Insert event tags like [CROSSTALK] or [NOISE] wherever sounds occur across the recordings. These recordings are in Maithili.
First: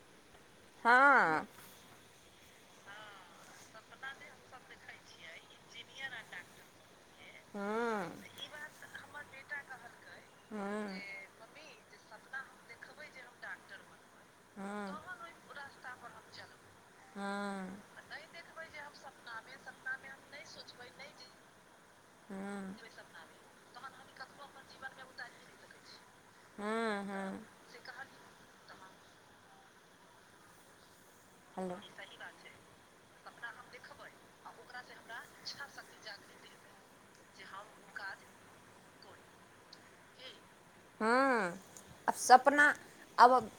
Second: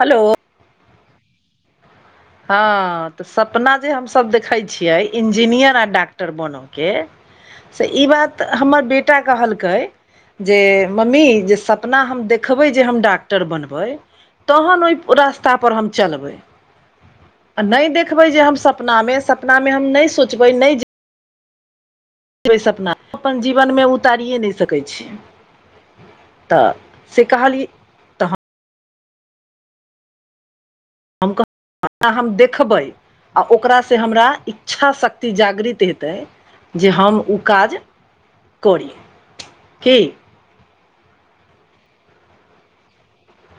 हेलो हँ हँ तऽ सपना जे हम सभ देखे छियै इंजीनियर आ डॉक्टर बन के से हँ ई बात हमर बेटा कहलकै हँ जे मम्मी जे सपना हम देखबै जे हम ड डॉक्टर बनबै तहन ओहि रास्ता पर हम चलबै चलबै आ हँ नहि देखबै जे हम सपना मे सपना मे हम नहि सोचबै न ओहि हँ सपना अपन जीवन म उतारियए नहि सकैत छी [INAUDIBLE] तऽ हँ से हँ कहलिए [UNINTELLIGIBLE] हेलो हम देखबै आ ओकरा सँ हमरा इच्छा शक्ति जागृत हेतै जे हम ओ काज करी [INAUDIBLE] की [UNINTELLIGIBLE] आब सपना आब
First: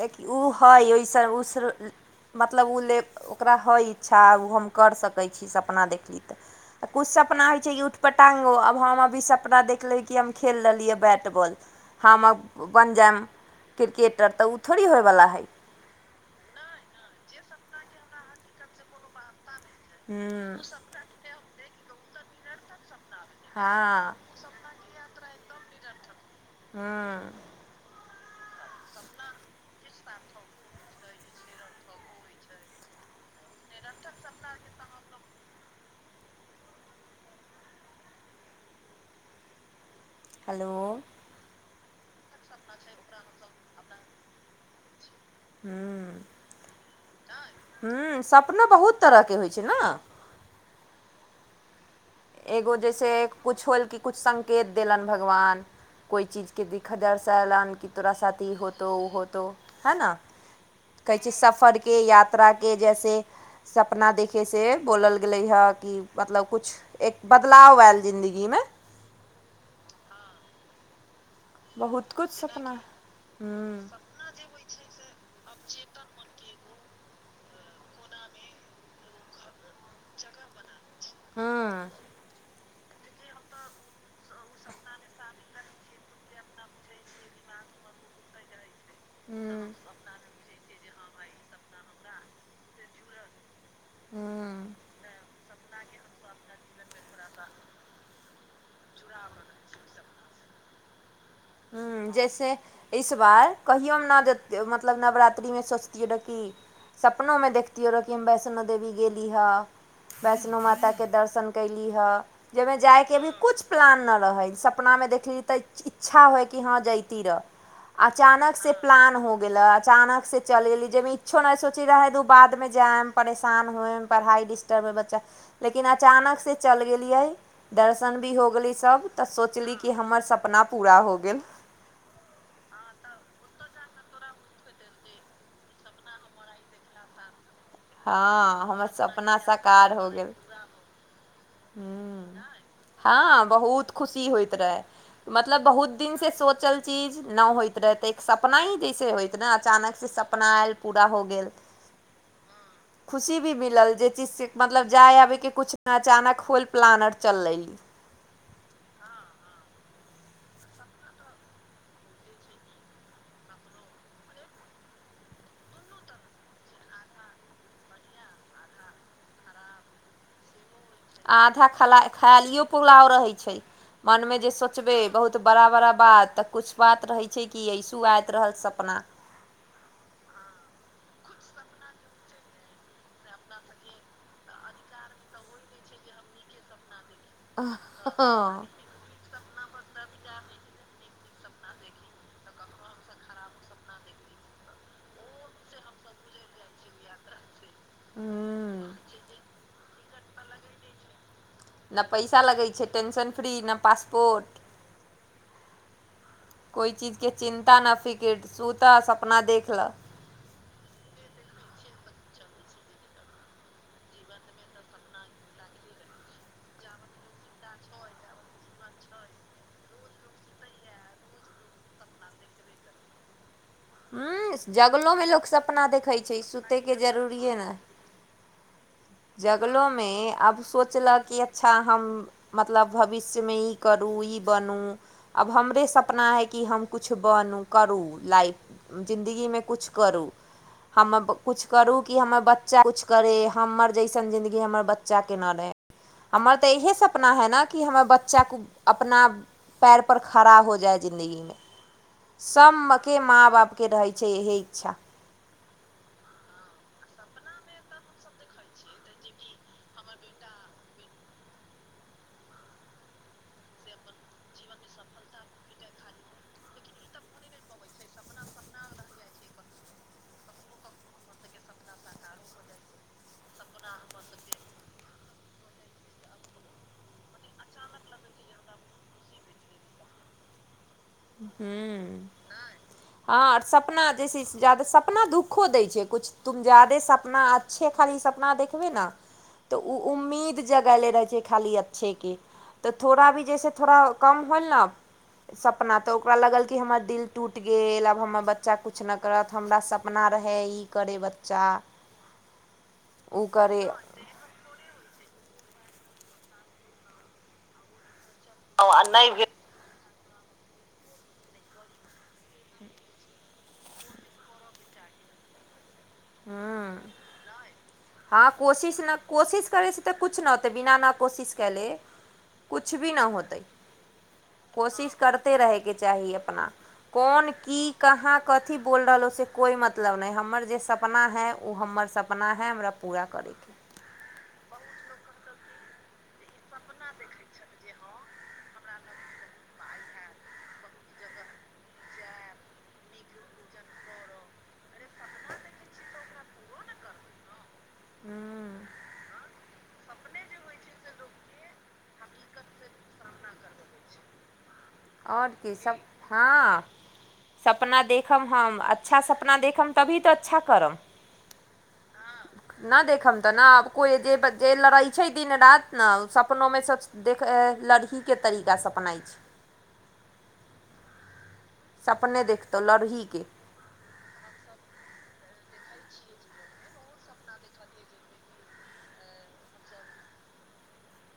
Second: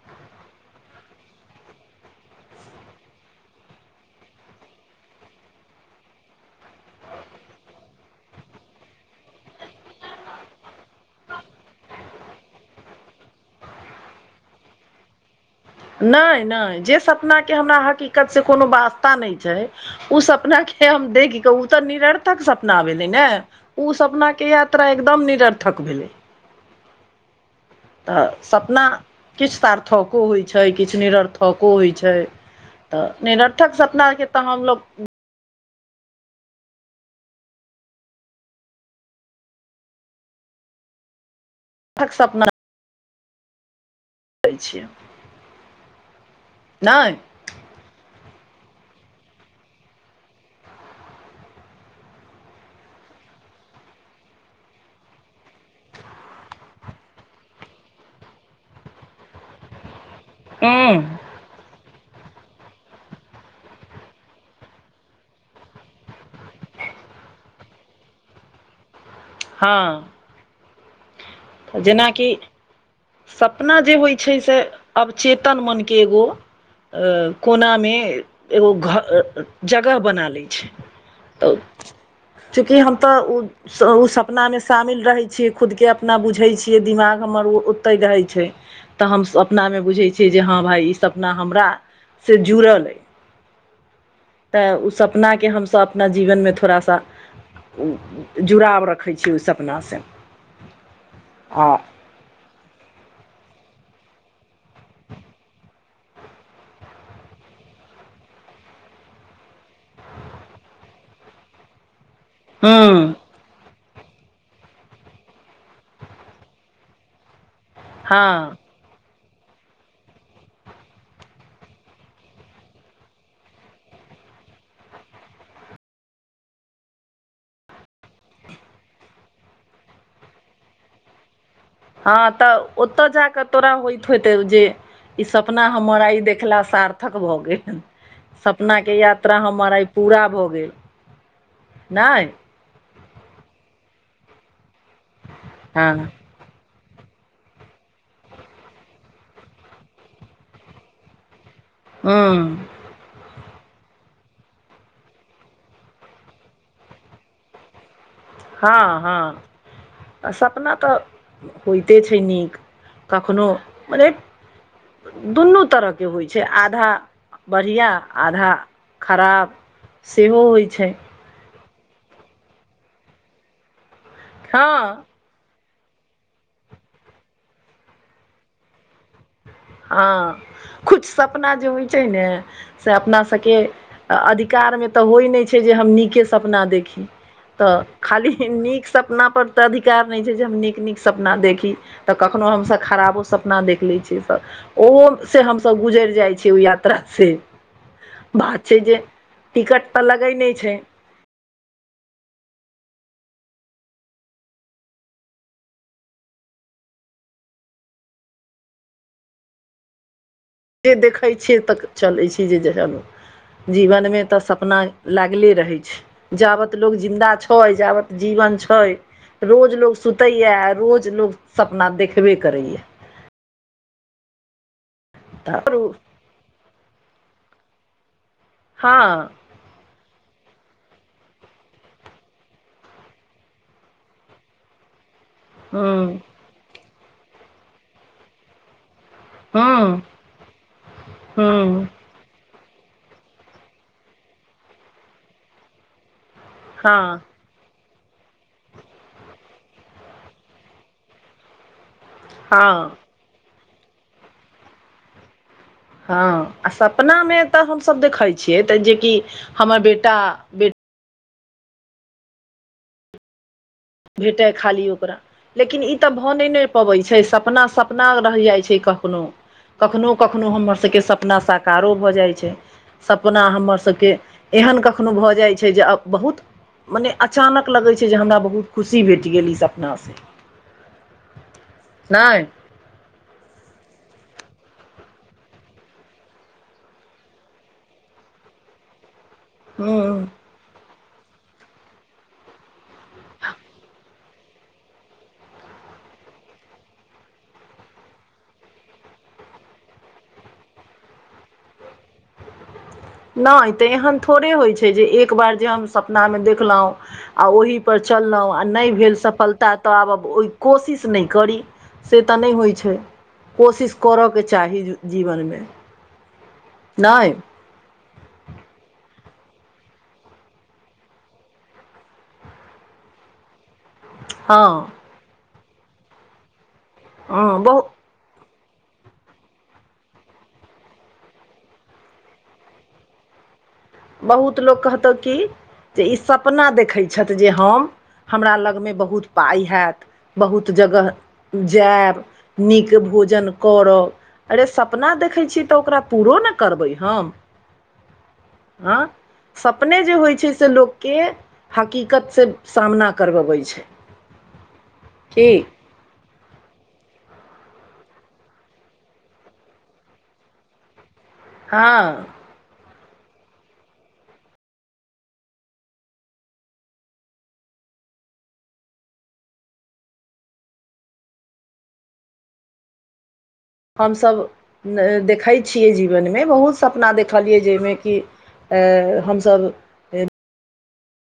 देखि [UNINTELLIGIBLE] मतलब ओ ले ओकरा हइ इच्छा ओ हम करि सकै छी सपना देखली तऽ कछु सपना होइ छै कि उठपटांगो आब हम अभी सपना देखलिह कि हम खेल रहलियै बैट बॉल हम अब बनि जायब क्रिकेटर तऽ ओ थोड़ी होयवला हइ नाए नाए जे सपना के हमरा हकीकत से कोनो वास्ता नहि छै उ हूँ सपना के हम देख के ओ तऽ निरर्थक सपना भेलै ने ओ हँ सपना के यात्रा एकदम निरर्थक भेलै [UNINTELLIGIBLE] तऽ सपना किछ सार्थको होइ छै किछु निरर्थको होइ छै तऽ निरर्थक सपनाके तऽ हम लोग हेलो सपना एते छी हूँ नहि हूँ सपनो बहुत तरहके होइ छै न एगो जैसे किछ होल कि किछ संकेत देलनि भगवान कोइ चीज के दिक्कत अरसा एलान क तोरा साथ ई होतो उ होतो है नऽ हु कहै छै सफरके यात्राके जैसे सपना देखैसँ बोलल गेलै हँ कि मतलब किछु एक बदलाव आयल जिन्दगीमे हॅ तऽ बहुत जेनाकि कुछ सपना सपना हूँ जे होइ छै से अब चेतन मनके एगो कोनामे एगो घर जगह बना लै छै तऽ हूँ चूँकि हम तऽ ओ ओ सपना मे शामिल रहै छियै खुद के अपना बुझै छियै दिमाग हमर ओ ओते रहै छै तऽ हम हूँ सपना मे बुझै छियै जे हँ भााय ई सपना हमरा से जुड़ल अय हूँ तऽ ओ सपना के हमस अपना जीवनमे थोड़ा सा जुड़ाव रखै छै ओहि सपनासॅ ह जैसे इस बार कहियोमे नहि देियै मतलब नवरात्रिमे सोचतियै डकी सपनोमे देखतियै रह कि हम वैष्णो देवी गेली ह वैष्णो माताके दर्शन कयली हँ जाहिमे हँ जाइके अभी किु प्लान नहि रहै सपनामे देखली त अच्छा होइ कि हँ जती रहै हँ अचानक से प्लान हो गेलै अचानक से चलि गेली जाहिमे इच्छो नहि सोचै रहै तऽ बादमे जाएम परेशान होए पढ़ाइ डिस्टर्ब होइ बच्चा लेकिन अचानक से चलि गलिए दर्शन भी हो गेली सभ तऽ सोचली कि हमर सपना पूरा हो गेल हँ तऽ ओतय जा कऽ तोरा होइत होइते जे ई सपना हमर आइ देखला सार्थक भऽ गैल हँ सपना हमर के सपना यात्रा हमर आइ साकार हो पूरा भऽ गेल नहि हूँ हँ बहुत खुशी होइत रहे मतलब हँ बहुत दिन से सोचल चीज नहि होइत रहै तऽ एक सपना ही जैसे होइत ने अचानक से सपना आयल पूरा हो गेल हू खुशी भी मिलल जे चीज से मतलब जाय आबे के कुछ अचानक खुल पलानट चललै हॅ हॅ आ सपना तऽ होइते छै नीक कखननो मने दुनू तरहके होइ छै आधा बढ़िआँ आधा खराब सेहो होइत छै आधा ख खायलियो पुलाव रहैत छै मनमे जे सोचबै हँ बहुत तऽ बड़ा बड़ा बात तऽ कछु बात रहै छै कि ऐसू आयइत रहल सपना हँ किछु सपना जे होइ छै ने से अपना सभके आ अधिकारमे तऽ होइत नहि छै जे हम नीके सपना देखी तऽ खाली हँ नीक सपना पर ओतऽ अधिकार नहि छै जे हम नीक नीक सपना देखी तऽ कखनो हमसब खराबो सपना देख लै छियै सभ ओहो से हमसभ गुजरि जाइ छिय ओ यात्रा से बात छै हूँ जे टिकट तऽ लगे नहि छै नहि पैसा लगै छै टेंशन फ्री नहि पासपोर्ट कोइ चीजके चिन्ता न फिकर सुतऽ सपना देखे लह जे देखैत छियै तऽ चलै छी जे जना जीवनमे तऽ सपना लागले रहै छै जाबत लोग जिन्दा छै जाबत जीवन छै रोज लोग सुतै या आ रोज लोग सपना देखबे करैए या हू जगलोमे लोग तऽ सपना देखैत छै सुतैके जरूरिए ने हँ जगलोमे आब सोचलक कि अच्छा हम मतलब भविष्यमे ई करू ई बनू आब हमरे हूँ सपना हइ कि हम कुछ बनू करू लाइफ जिन्दगीमे कुछ हूँ करू हम कुछ हूँ करू की हमर बच्चा कुछ करे हमर जैसन जिंन्दगी हमर बच्चा के न रहे अमर तऽ इहे हँ सपना है न कि हमर बच्चा अपना पैर पर खड़ा हो जाए जिन्दगीमे हँ सभके माँ बापके रहैत छै इहे इच्छा हँ आ सपना मे तऽ हमसभ देखै छियै तऽ जेकि हमर बेटा बेटी भेटय अइ खाली ओकर लेकिन ई तऽ भऽ नहि नहि पबैत छै सपना सपना रह जाइत छै कखनो कखनो कखनो हमर सबके सपना साकारो भऽ जाइ छै सपना हमर सबके एहन कखनो भऽ जाइ छै जे जब बहुत मने अचानक लगै छै जे हमरा बहुत खुशी भेट गेल ई सपनासँ हुँ हँ नहि आर सपना जेसे जादा सपना दुखो दै छै कुछ तुम जादे सपना अच्छे खाली सपना देखबे न त हूँ उम्मीद जगहले रहे छै खाली अच्छे के तऽ थोड़ा भी जैसे थोड़ा कम होल ने सप हँ तऽ ओकरा लागल कि हमर दिल टूटि गेल आब हमर बच्चा कुछ नहि करत हमरा सपना रहै ई करै बच्चा उ नय करे तऽ ऐहन थोड़े होइ छै जे एक बार जे हम सपना मे देखलहुं आ ओहि पर चलहुं आ नहि भेल सफलता तऽ आब ओहि कोशिश नहि करी से तऽ नहि होइ छै कोशिश करऽ के चाही जीवनमे हूँ नय हँ कोशिश ने कोशिश करै छी तऽ कुछ नहि होतै बिना नहि कोशिश क ले कुछ भी न होतै हँ कोशिश करते रहके चाही अपना हँ कोन बहु की कहाँ कथी बोल रहलों से कोइ मतलब नहि हमर जे सपना सपना है ओ हमर सपना है हमरा पूरा करैके बहुत लोक कहतहु कि जे ई सपना देखैत छथि जे हम हमरा लगमे बहुत पाइ हैइ बहुत जगह जायब नीक भोजन करब अरे सपना देखै छीयै तऽ ओकरा पूरो ने करबै हम हँ हँ सपने जे होइत छै से लोक के हकीकतसँ सामना करवाबै छै [INAUDIBLE] और की सभ हँ सपना देखब हम अच्छा सपना देखब तभी तऽ अच्छा करम हँ न देखब तऽ ने कोई जे लड़ै छै दिन रात ने सपनो मे देख लड़ ही के तरीकासँ सपनाए छै सपने देखतहुँ लड़ ही के हम सभ देखै छियै जीवनमे बहुत सपना देखलियै जाहिमे कि ऐ हम सभ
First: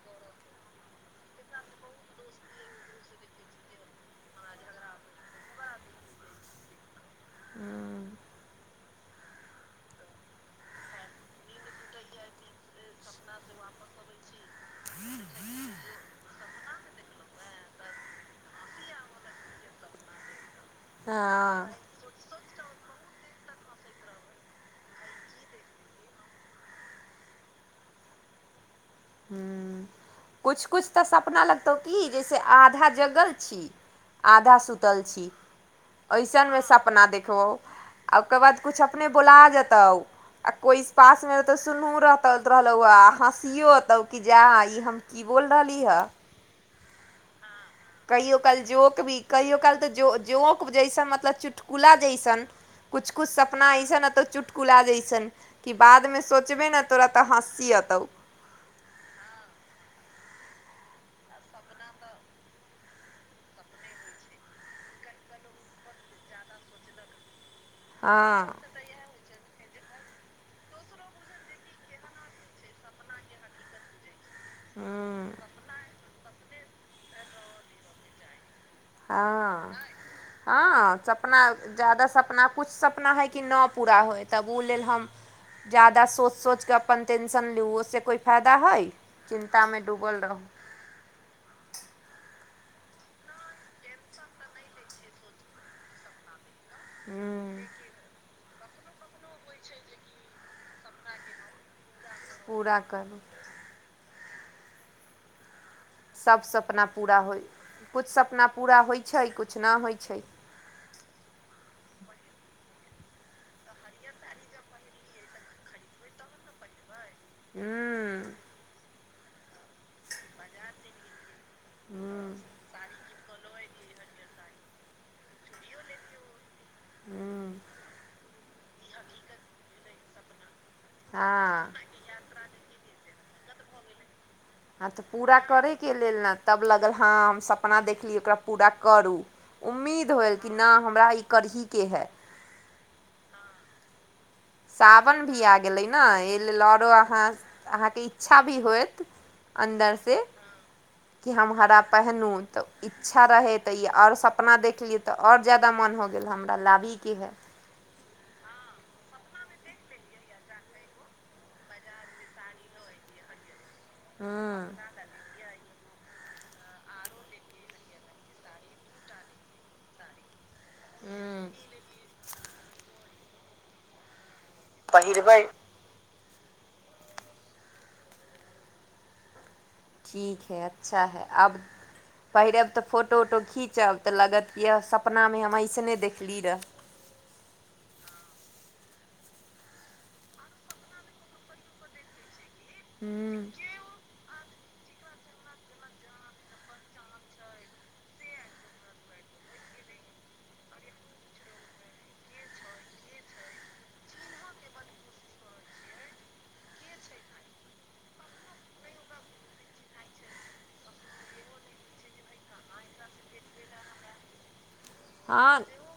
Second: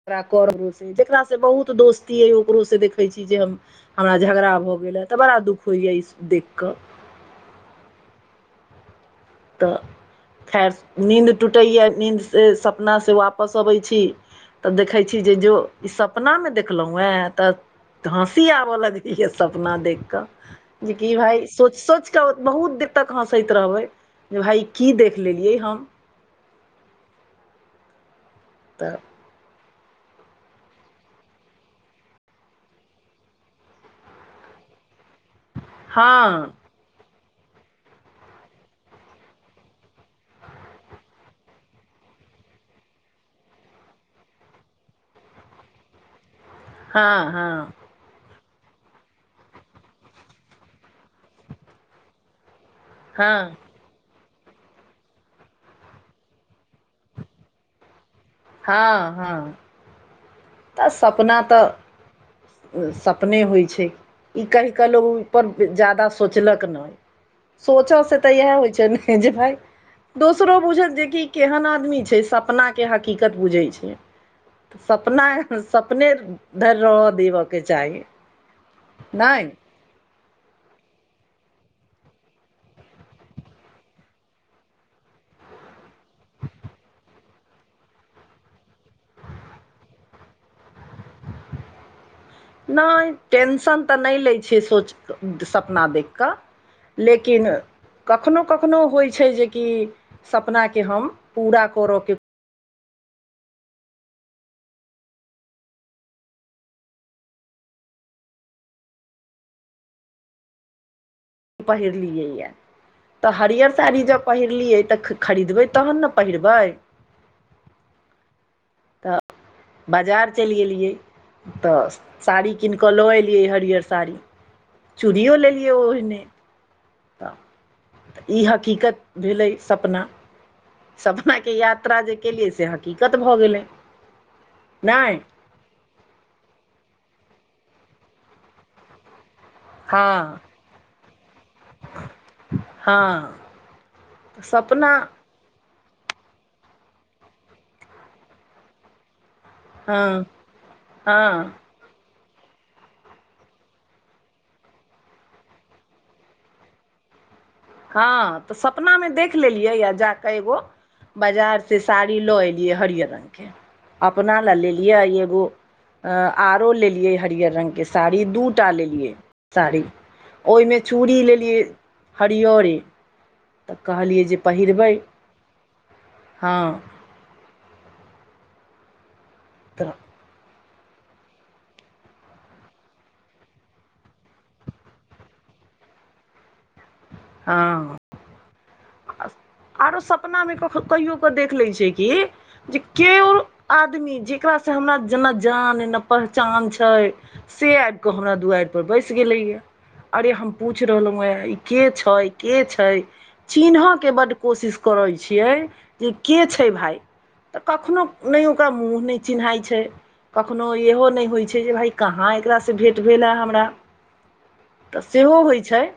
[UNINTELLIGIBLE] जकरासँ बहुत दोस्ती अइ ओकरोसँ देखैत छी जे हम हमरा झगड़ा भऽ गेलए तऽ बड़ा दुःख होइ ई सब देख कऽ [UNINTELLIGIBLE] तऽ खैर नींद टूटैए नींद स सपनासँ वापस अबै छी तब देखे छी जे जो ई सपना में देखलहुं ह तऽ हँसी आब ल इहे सपना देखिकऽ जे कि भाय हँ सोचि सोचिकऽ बहुत देर तक हंसैत रहबै जे भाय की देख लेलियै हम तऽ [UNINTELLIGIBLE] कुछ कुछ तऽ सपना लगतौ की जैसे आधा जगल छी आधा सुतल छी [INAUDIBLE] ऐसन हँ मे सपना देख तो ओकर बाद कुछ अपने बोला जेतौ आ कोइ पास म रह तऽ सुनहु रहलौ हँसियो कि जा ई हम की बोल रहली हँ हँ हँ कहि यो काइल जोक भी कहियो काल तऽ जो जोक जैसन मतलब चुटकुला जैसन कुछ कुछ हँ सपना ऐसन ऐ तो चुट चुटकुला जाइ छन कि बादमे सोचबे ने तोरा तऽ हँसी एतौ हँ हँ तऽ सपना तऽ [INAUDIBLE] सपने होइ छै ई कहि कऽ लोको ओहि पर ज्यादा सोचलक नहि सोचयसँ तऽ हँ इएह होइ छै ने ई जे हैं दोसरो बुझत जेकि केहन आदमी छै सपना के हकीकत बुझैत छै [UNINTELLIGIBLE] नाए सपने धरि रहऽ दैब के चाहि हँ [UNINTELLIGIBLE] हँ सपना ज्यादा सपना किछु सपना हइ कि न पूरा होय तब ओ लेल हम ज्यादा सोचि सोचि कऽ अपन टेंशन लिउ ओ स कोइ फायदा होय चिंता में डूबल रहू नाए टेंशन तऽ नहि लै छै सोच सपना देखि कऽ लेकिन ह कखनो कखनो होइ छै जे कि सपना के हम पूरा करय के पूरा करू सभ सपना पूरा होइ कुछ सपना पूरा होइत छै कुछ न होइत छै पहिर लिए आ तऽ हरियर साड़ी जब पहिरलियै तऽ खरीदबै तहन ने पहिरबै हूँ तऽ बजार चलि गेलियै तऽ साड़ी कीन कऽ लऽ एलियै हरियर साड़ी चूड़ियो लेलियै ओहिने तऽऽ ई हकीकत भेलै सपना सपनाके हँ यात्रा जे केलियै से हकिकत भऽ गेलै हँ तऽ नहि पूरा करयके लेल ने तब लागल हँ हम सपना देखली ओकरा पूरा करू हँ उम्मीद होएल कि नहि हमरा ई करहीके है हँ सपना सावन भी आ गेलै ने एहि लेल आओरो अहाँ अहाँके इच्छा भी होयत हँ अन्दरसँ हँ कि हम हरा पहिनो त इच्छा रहै तऽ ई आओर सपना देखलियै तऽ आओर जादा मोन हो गेल हमरा लाबिहिके है हँ तऽ सपना में देख लेलियै आ जाके एगो बाजार से साड़ी लो एल हरिअर रंगके अपना लए लेलियै एगो आरो लेलियै हरियर रङ्गके साड़ी दू टा लेलियै साड़ी ओहिमे चूड़ी लेलियै हरिअरे तऽ कहलियै जे पहिरबै हइ हँ तऽ ठीक है अच्छा है आब पहिरब तऽ फोटो उटो खीचब तऽ लागत किए सपनामे हम अईसने देखली रहए हँ आरो सपना मे कहियो कऽ देख लै छै की जे केओ आदमी जकरासँ हमरा जेना जान नऽ पहचान छै से आब कऽ हमरा दुआरि पर बैस गेले ये अरे हम पूछ रहलहु हे ई के छै के छै चिन्ह के बड कोशिश करै छियै जे के छै भाय तऽ कखनो नहि ओकरा मुँह नहि चिन्हइ छै कखनहु इहो नहि होइ छै जे भाय कहाँ एकरासँ भेट भेल हए हमरा तऽ सेहो हँ होइत छै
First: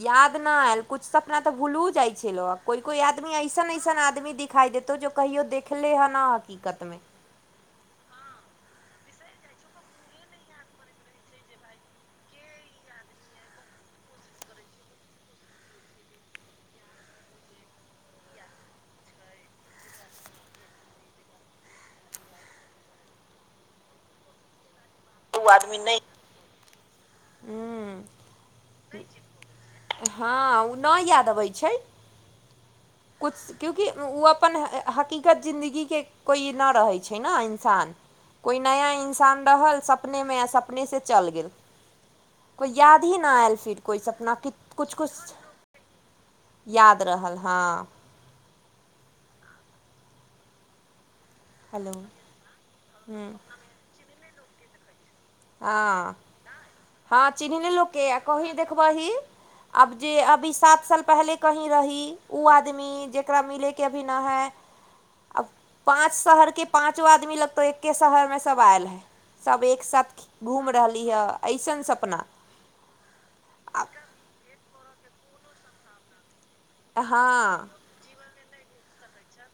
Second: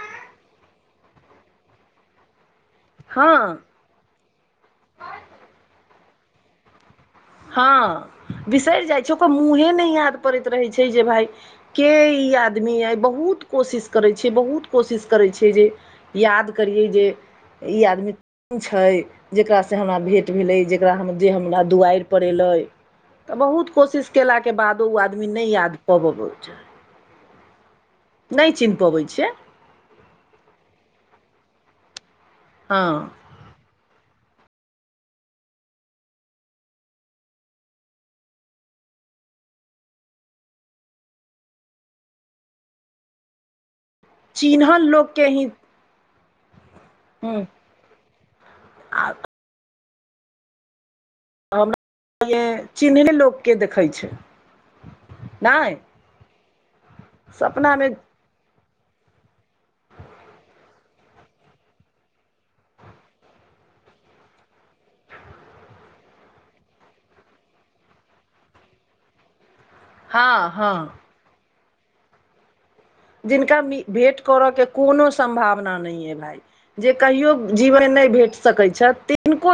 याद नहि आयल किछु सपना तऽ भूलू जाइ छै लोक कोइ कोइ आदमी हँ अइसन अइसन आदमी दिखाइ देतौ जो कहियो देखले हँ न हकीकतमे हँ बिसरि जाई छै ओकर मूँहे नहि याद पड़ैत रहै छै जे भाय के ई आदमी अइ बहुत कोशिश करै छियै बहुत कोशिश करै छियै जे याद करियै जे ई आदमी कोन छै जकरासँ हमरा भेँट भेलै जकरा हम जे हमरा दुआरि पड़ेलै तऽ बहुत कोशिश केलाके बादो ओ आदमी नहि याद पऽ पबै छै हूँ नहि चिन्ह पबै छैियै हँ ओ नहि याद अबै छिये हँ कुछ क्योकि ओ अपन हकीकत जिन्दगीके कोइ न रहै छै नऽ इंसान कोइ नया इन्सान रहल सपनेमे आ सपनेसँ चलि गेल कोइ याद ही न आयल फिर कोइ सपना कि चिन्हल कुछ लोकके कुछ ही याद हुँ रहल हाँ आ हेलो हमरा चिनहले हूँ लोकके देखै छै नहि हँ हँ चिन्निली सपनामे लोककेँ कही देखबही अब जे अवि साँत साल पहले कहीं रही उ आदमी ई जेकरा मिले के अभी ना हैय आब पाँच शहरके पाँचो आदमी लगतौ एक्के शहरमे सब आयल हय सभ एक साथ हँ घूम हँ रहली हे अइसन सपना जिनका आ भेँट करयके कोनो सम्भावना नहि अइ भाय जे कहियो हाँ जीवन मे नहि भेट सकैत छथि तिनको